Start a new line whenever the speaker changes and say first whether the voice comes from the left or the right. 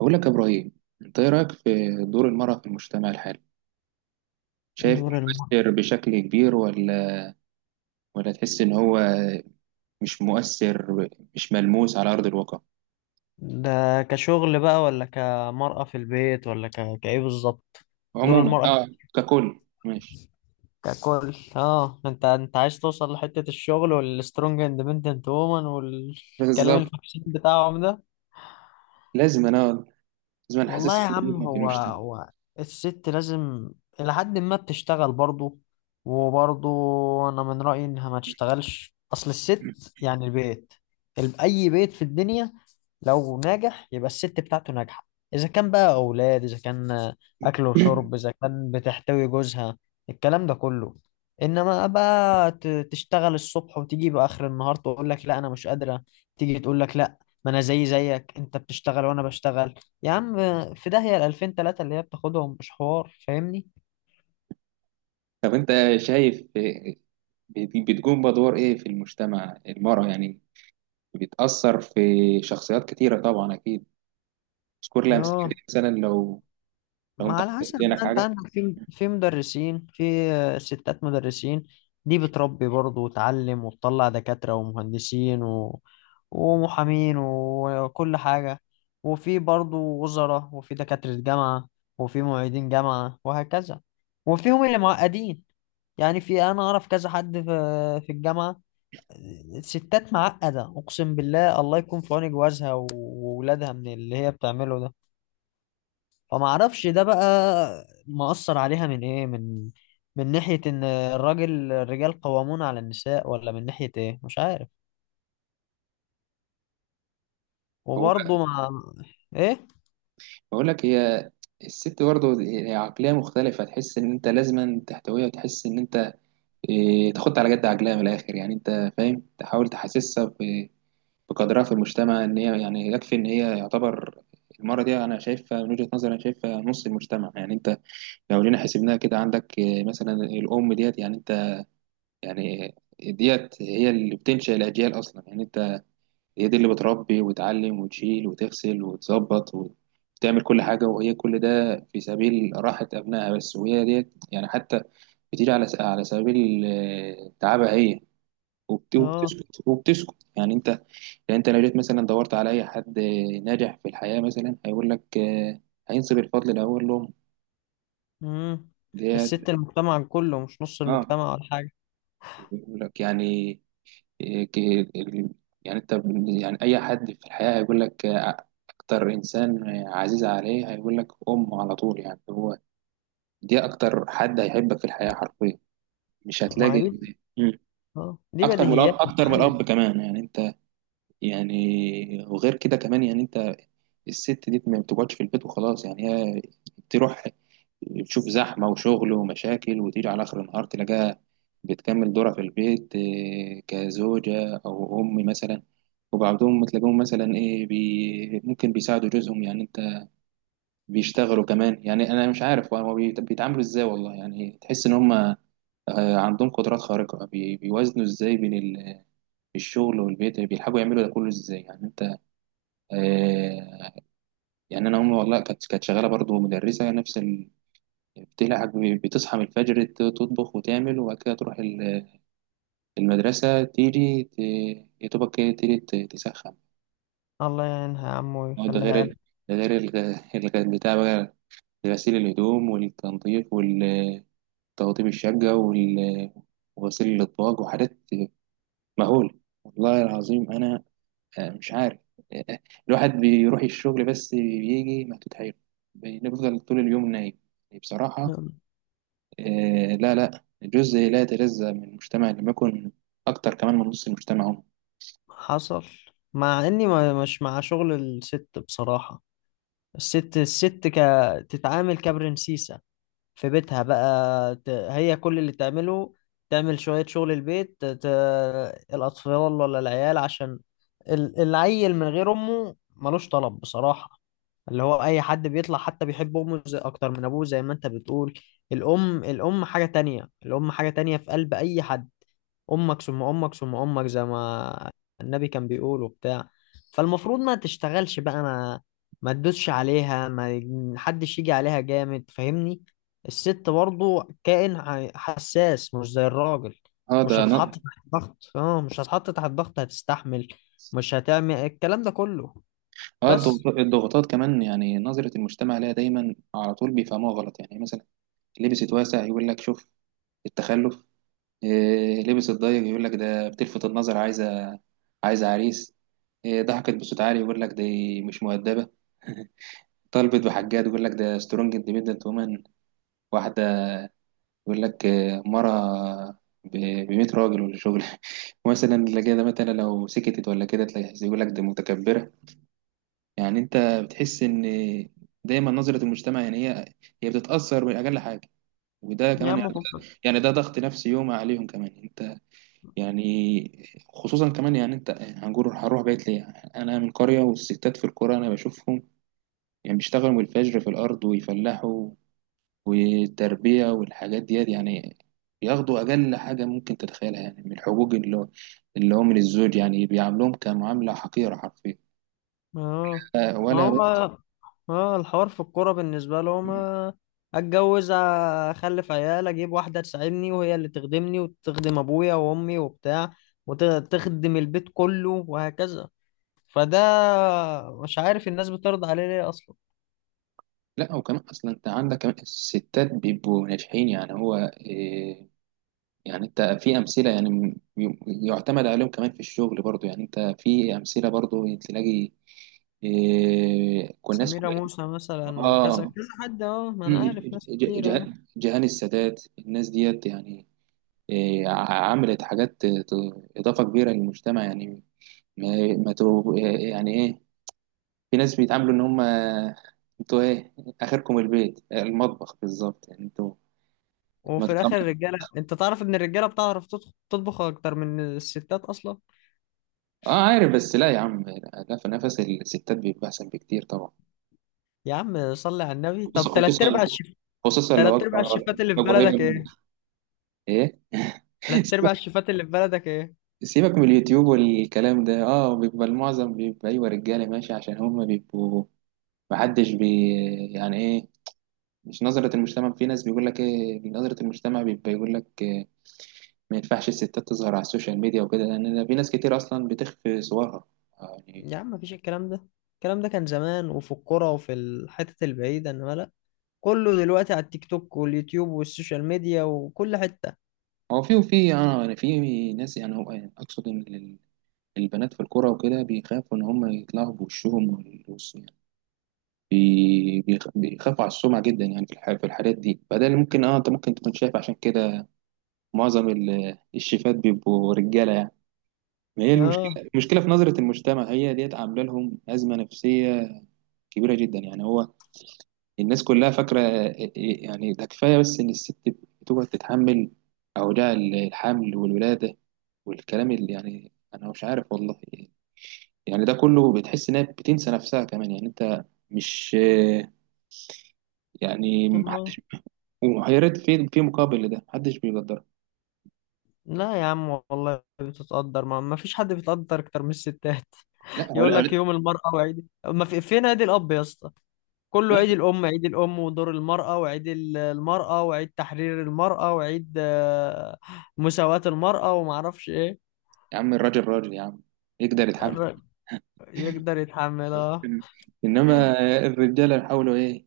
right: بقول لك يا إبراهيم، أنت إيه رأيك في دور المرأة في المجتمع الحالي؟ شايف
left: دور المرأة
right: مؤثر بشكل كبير ولا تحس إن هو مش مؤثر، مش ملموس على أرض الواقع؟
left: ده كشغل بقى ولا كمرأة في البيت ولا كإيه بالظبط؟ دور
right: عموما
left: المرأة
right: أه، ككل ماشي.
left: ككل. اه انت عايز توصل لحتة الشغل والسترونج اندبندنت وومن والكلام
right: بالظبط،
left: الفاكسين بتاعهم ده.
right: لازم أنا لازم أنا
left: والله
right: حاسسهم
left: يا عم،
right: بيهم في
left: هو
right: المجتمع.
left: هو الست لازم إلى حد ما بتشتغل برضه، وبرضه أنا من رأيي إنها ما تشتغلش. أصل الست يعني البيت، أي بيت في الدنيا لو ناجح يبقى الست بتاعته ناجحة، إذا كان بقى أولاد، إذا كان أكل وشرب، إذا كان بتحتوي جوزها، الكلام ده كله. إنما بقى تشتغل الصبح وتيجي بآخر النهار تقول لك لا أنا مش قادرة، تيجي تقول لك لا ما أنا زي أنت بتشتغل وأنا بشتغل. يا عم في داهية ال 2000 3 اللي هي بتاخدهم، مش حوار، فاهمني.
right: طب أنت شايف بتقوم بدور إيه في المجتمع المرأة يعني، بتأثر في شخصيات كتيرة طبعا أكيد. اذكر لي أمثلة كده
left: اه
right: مثلا، لو
left: ما
right: أنت
left: على
right: حطيت
left: حسب
right: في عينك
left: بقى، انت
right: حاجة.
left: عندك في مدرسين، في ستات مدرسين، دي بتربي برضه وتعلم وتطلع دكاترة ومهندسين ومحامين وكل حاجة، وفي برضه وزراء، وفي دكاترة جامعة، وفي معيدين جامعة وهكذا. وفيهم اللي معقدين، يعني في، انا اعرف كذا حد في في الجامعة الستات معقدة، أقسم بالله الله يكون في عون جوازها وولادها من اللي هي بتعمله ده. فما أعرفش ده بقى مأثر عليها من إيه، من من ناحية إن الرجال قوامون على النساء، ولا من ناحية إيه، مش عارف. وبرضه مع، إيه،
right: بقول لك هي الست برضه، هي عقلية مختلفة، تحس إن أنت لازما تحتويها، وتحس إن أنت تاخد على جد عقلها من الآخر. يعني أنت فاهم، تحاول تحسسها بقدرها في المجتمع، إن هي يعني يكفي إن هي يعتبر. المرة دي أنا شايفها من وجهة نظري، أنا شايفها نص المجتمع. يعني أنت لو جينا حسبناها كده، عندك مثلا الأم ديت، يعني أنت يعني ديت هي اللي بتنشئ الأجيال أصلا يعني. هي دي اللي بتربي وتعلم وتشيل وتغسل وتظبط وتعمل كل حاجة، وهي كل ده في سبيل راحة أبنائها بس. وهي ديت يعني حتى بتيجي على سبيل تعبها هي
left: آه.
right: وبتسكت، يعني أنت يعني أنت لو جيت مثلا دورت على أي حد ناجح في الحياة، مثلا هيقول لك هينسب الفضل الأول لهم،
left: مم.
right: ديت.
left: الست المجتمع كله، مش نص
right: اه،
left: المجتمع ولا حاجة.
right: يقول لك يعني إيه، ك- ال- يعني انت، يعني اي حد في الحياة هيقول لك اكتر انسان عزيز عليه هيقول لك امه على طول. يعني هو دي اكتر حد هيحبك في الحياة حرفيا، مش
left: ما
right: هتلاقي.
left: هي دي،
right: مم.
left: آه دي
right: اكتر من الاب،
left: بديهيات يا
right: اكتر من
left: معلم.
right: الاب كمان، يعني انت، يعني وغير كده كمان يعني انت، الست دي ما بتقعدش في البيت وخلاص. يعني هي تروح تشوف زحمة وشغل ومشاكل، وتيجي على آخر النهار تلاقيها بتكمل دورها في البيت، كزوجة أو أم مثلا. وبعضهم تلاقيهم مثلا إيه بي ممكن بيساعدوا جوزهم، يعني أنت، بيشتغلوا كمان. يعني أنا مش عارف هو بيتعاملوا إزاي والله. يعني تحس إن هم عندهم قدرات خارقة، بيوازنوا إزاي بين الشغل والبيت، بيلحقوا يعملوا ده كله إزاي؟ يعني أنت آه، يعني انا امي والله كانت شغاله برضه، مدرسه، نفس بتلعب، بتصحى من الفجر تطبخ وتعمل، وبعد كده تروح المدرسه، تيجي يا دوبك كده تيجي تسخن.
left: الله يعينها يا عم
right: هو ده غير
left: ويخليها
right: ده غير بتاع بقى غسيل الهدوم والتنظيف والتوضيب الشقه وغسيل الاطباق وحاجات مهوله. والله العظيم انا مش عارف. آه، الواحد بيروح الشغل بس، بيجي مكتوت حيله، بنفضل طول اليوم نايم بصراحة.
left: لك.
right: لا لا، جزء لا يتجزأ من المجتمع، لما يكون أكتر كمان من نص المجتمع هم.
left: حصل. مع اني ما مش مع شغل الست بصراحة. الست تتعامل كبرنسيسة في بيتها بقى، هي كل اللي تعمله تعمل شوية شغل البيت، الأطفال ولا العيال، عشان العيل من غير أمه ملوش طلب بصراحة. اللي هو أي حد بيطلع حتى بيحب أمه أكتر من أبوه، زي ما أنت بتقول. الأم حاجة تانية، الأم حاجة تانية في قلب أي حد. امك ثم امك ثم امك زي ما النبي كان بيقول وبتاع. فالمفروض ما تشتغلش بقى، ما ما تدوسش عليها، ما حدش يجي عليها جامد، فاهمني. الست برضو كائن حساس، مش زي الراجل،
right: اه. ده
left: مش هتتحط
right: ن-
left: تحت ضغط. اه مش هتتحط تحت ضغط، هتستحمل، مش هتعمل الكلام ده كله.
right: اه الضغط-
left: بس.
right: الضغوطات كمان، يعني نظرة المجتمع لها دايما على طول بيفهموها غلط. يعني مثلا لبست واسع يقول لك شوف التخلف، لبست ضيق يقول لك ده بتلفت النظر، عايزة عريس، ضحكت بصوت عالي يقول لك دي مش مؤدبة، طلبت بحاجات يقول لك ده سترونج اندبندنت وومن، واحدة يقول لك مرة ب 100 راجل ولا شغل، مثلا، اللي كده مثلا لو سكتت ولا كده تلاقي يقول لك دي متكبرة. يعني انت بتحس ان دايما نظرة المجتمع، يعني هي بتتأثر بأقل حاجة. وده
left: يا
right: كمان
left: عم
right: يعني ده ضغط نفسي يوم عليهم كمان. انت يعني خصوصا كمان يعني انت، هنقول هنروح بيت ليه، انا من قرية والستات في القرى انا بشوفهم، يعني بيشتغلوا من الفجر في الارض ويفلحوا، والتربية والحاجات ديت، يعني بياخدوا أقل حاجة ممكن تتخيلها يعني من الحقوق، اللي هو من الزوج. يعني بيعاملوهم كمعاملة حقيرة حرفيا،
left: اه. ما
right: ولا
left: هو
right: بقى.
left: اه الحوار في الكوره بالنسبه لهم، اتجوز، اخلف عيال، اجيب واحده تساعدني وهي اللي تخدمني وتخدم ابويا وامي وبتاع، وتخدم البيت كله وهكذا. فده، مش عارف الناس بترضى عليه ليه اصلا.
right: لا، وكمان أصلا أنت عندك كمان الستات بيبقوا ناجحين. يعني هو إيه، يعني أنت في أمثلة يعني يعتمد عليهم كمان في الشغل برضو. يعني أنت في أمثلة برضو تلاقي، إيه، كل ناس
left: سميرة
right: كويسة.
left: موسى مثلا وكذا
right: آه.
left: كذا حد، اه ما انا عارف ناس كتير اه.
right: جهان السادات، الناس ديت يعني عملت حاجات إضافة كبيرة للمجتمع يعني. ما ما تو- يعني إيه، في ناس بيتعاملوا إن هم أنتوا إيه، آخركم البيت، المطبخ، بالظبط. يعني أنتوا ما
left: وفي الاخر
right: تطلعوا.
left: الرجاله انت تعرف ان الرجاله بتعرف تطبخ، اكتر من الستات اصلا.
right: آه عارف، بس لا يا عم، لا لا، في نفس الستات بيبقى أحسن بكتير طبعا،
left: يا عم صلي على النبي،
right: خصوصا،
left: طب تلات
right: خصوصا
left: ارباع الشيف،
right: خصوصا لو
left: تلات ارباع
right: وجبة
left: الشيفات اللي في
right: لو قريبة
left: بلدك
right: منك،
left: ايه،
right: إيه
left: تلات ارباع
right: سيبك
left: الشيفات اللي في بلدك ايه.
right: سيبك من اليوتيوب والكلام ده. اه، بيبقى المعظم بيبقى ايوه رجاله، ماشي، عشان هم بيبقوا محدش يعني ايه، مش نظرة المجتمع. في ناس بيقول لك ايه، نظرة المجتمع بيبقى يقول لك إيه، ما ينفعش الستات تظهر على السوشيال ميديا وكده، لان في ناس كتير اصلا بتخفي صورها يعني.
left: يا عم مفيش الكلام ده، الكلام ده كان زمان وفي القرى وفي الحتت البعيدة، انما لا، كله دلوقتي على التيك توك واليوتيوب والسوشيال ميديا وكل حتة.
right: هو في اه، يعني في ناس، يعني هو يعني اقصد ان البنات في الكوره وكده بيخافوا ان هم يطلعوا بوشهم يعني بيخافوا على السمعه جدا يعني في في الحاجات دي. فده اللي ممكن، اه انت ممكن تكون شايف عشان كده معظم الشيفات بيبقوا رجاله يعني. ما هي
left: اه.
right: المشكله في نظره المجتمع، هي ديت عامله لهم ازمه نفسيه كبيره جدا يعني. هو الناس كلها فاكره يعني ده كفايه بس ان الست بتقعد تتحمل اوجاع الحمل والولاده والكلام اللي، يعني انا مش عارف والله، يعني ده كله بتحس انها بتنسى نفسها كمان. يعني انت مش، يعني
left: اه
right: محدش، ويا ريت في مقابل لده محدش بيقدرها.
left: لا يا عم والله بتتقدر، ما فيش حد بيتقدر اكتر من الستات.
right: لا هو،
left: يقول
right: لا هو،
left: لك
right: لا،
left: يوم المرأة وعيد، ما في فين عيد الأب يا اسطى، كله
right: ماشي،
left: عيد الأم، عيد الأم ودور المرأة وعيد المرأة وعيد تحرير المرأة وعيد، مساواة المرأة وما اعرفش ايه.
right: يا عم الراجل راجل يا عم، يقدر يتحمل.
left: الر- يقدر يتحملها.
right: انما الرجاله حاولوا ايه،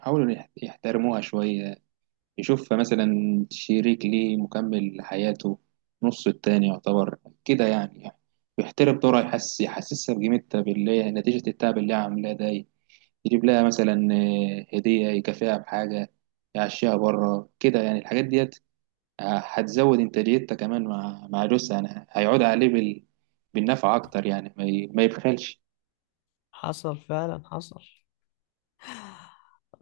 right: حاولوا يحترموها شويه، يشوف مثلا شريك ليه مكمل لحياته، نص التاني يعتبر كده يعني يحترم دورها، يحسسها بقيمتها باللي هي نتيجة التعب اللي هي عاملاه ده، يجيب لها مثلا هدية، يكافئها بحاجة، يعشيها بره كده، يعني الحاجات ديت هتزود إنتاجيتها كمان مع جوزها، يعني هيعود عليه بالنفع أكتر يعني. ما يبخلش.
left: حصل فعلا، حصل.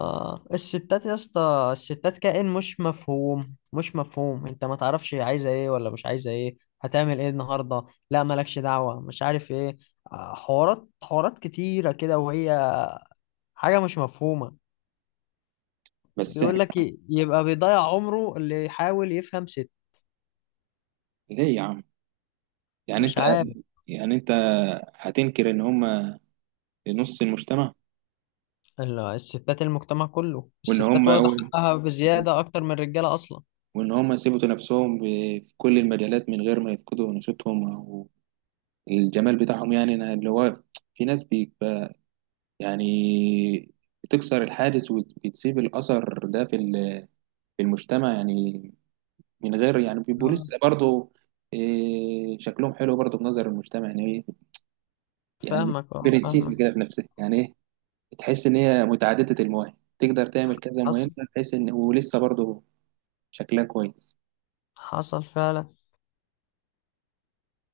left: اه الستات يا اسطى الستات كائن مش مفهوم، مش مفهوم، انت ما تعرفش هي عايزه ايه ولا مش عايزه ايه، هتعمل ايه النهارده، لا مالكش دعوه، مش عارف ايه، حوارات كتيره كده، وهي حاجه مش مفهومه.
right: بس
left: بيقول لك
right: إحنا
left: يبقى بيضيع عمره اللي يحاول يفهم ست.
right: ليه يا عم، يعني
left: مش
right: أنت
left: عارف.
right: يعني أنت هتنكر إن هما نص المجتمع؟
left: الستات المجتمع كله،
right: وإن
left: الستات
right: هما،
left: واخده حقها بزياده اكتر من الرجاله اصلا.
right: وإن هم يثبتوا نفسهم في كل المجالات من غير ما يفقدوا نشاطهم أو الجمال بتاعهم، يعني أنا اللي هو في ناس بيبقى يعني بتكسر الحاجز وبتسيب الأثر ده في في المجتمع يعني، من غير يعني بيبقوا
left: اه
right: لسه برضه شكلهم حلو برضه في نظر المجتمع. يعني إيه يعني،
left: فاهمك، اه
right: برنسيس
left: فاهمك.
right: كده في نفسها. يعني إيه، تحس إن هي متعددة المواهب، تقدر تعمل كذا
left: حصل،
right: مهمة، تحس إن ولسه برضه شكلها كويس.
left: حصل فعلا.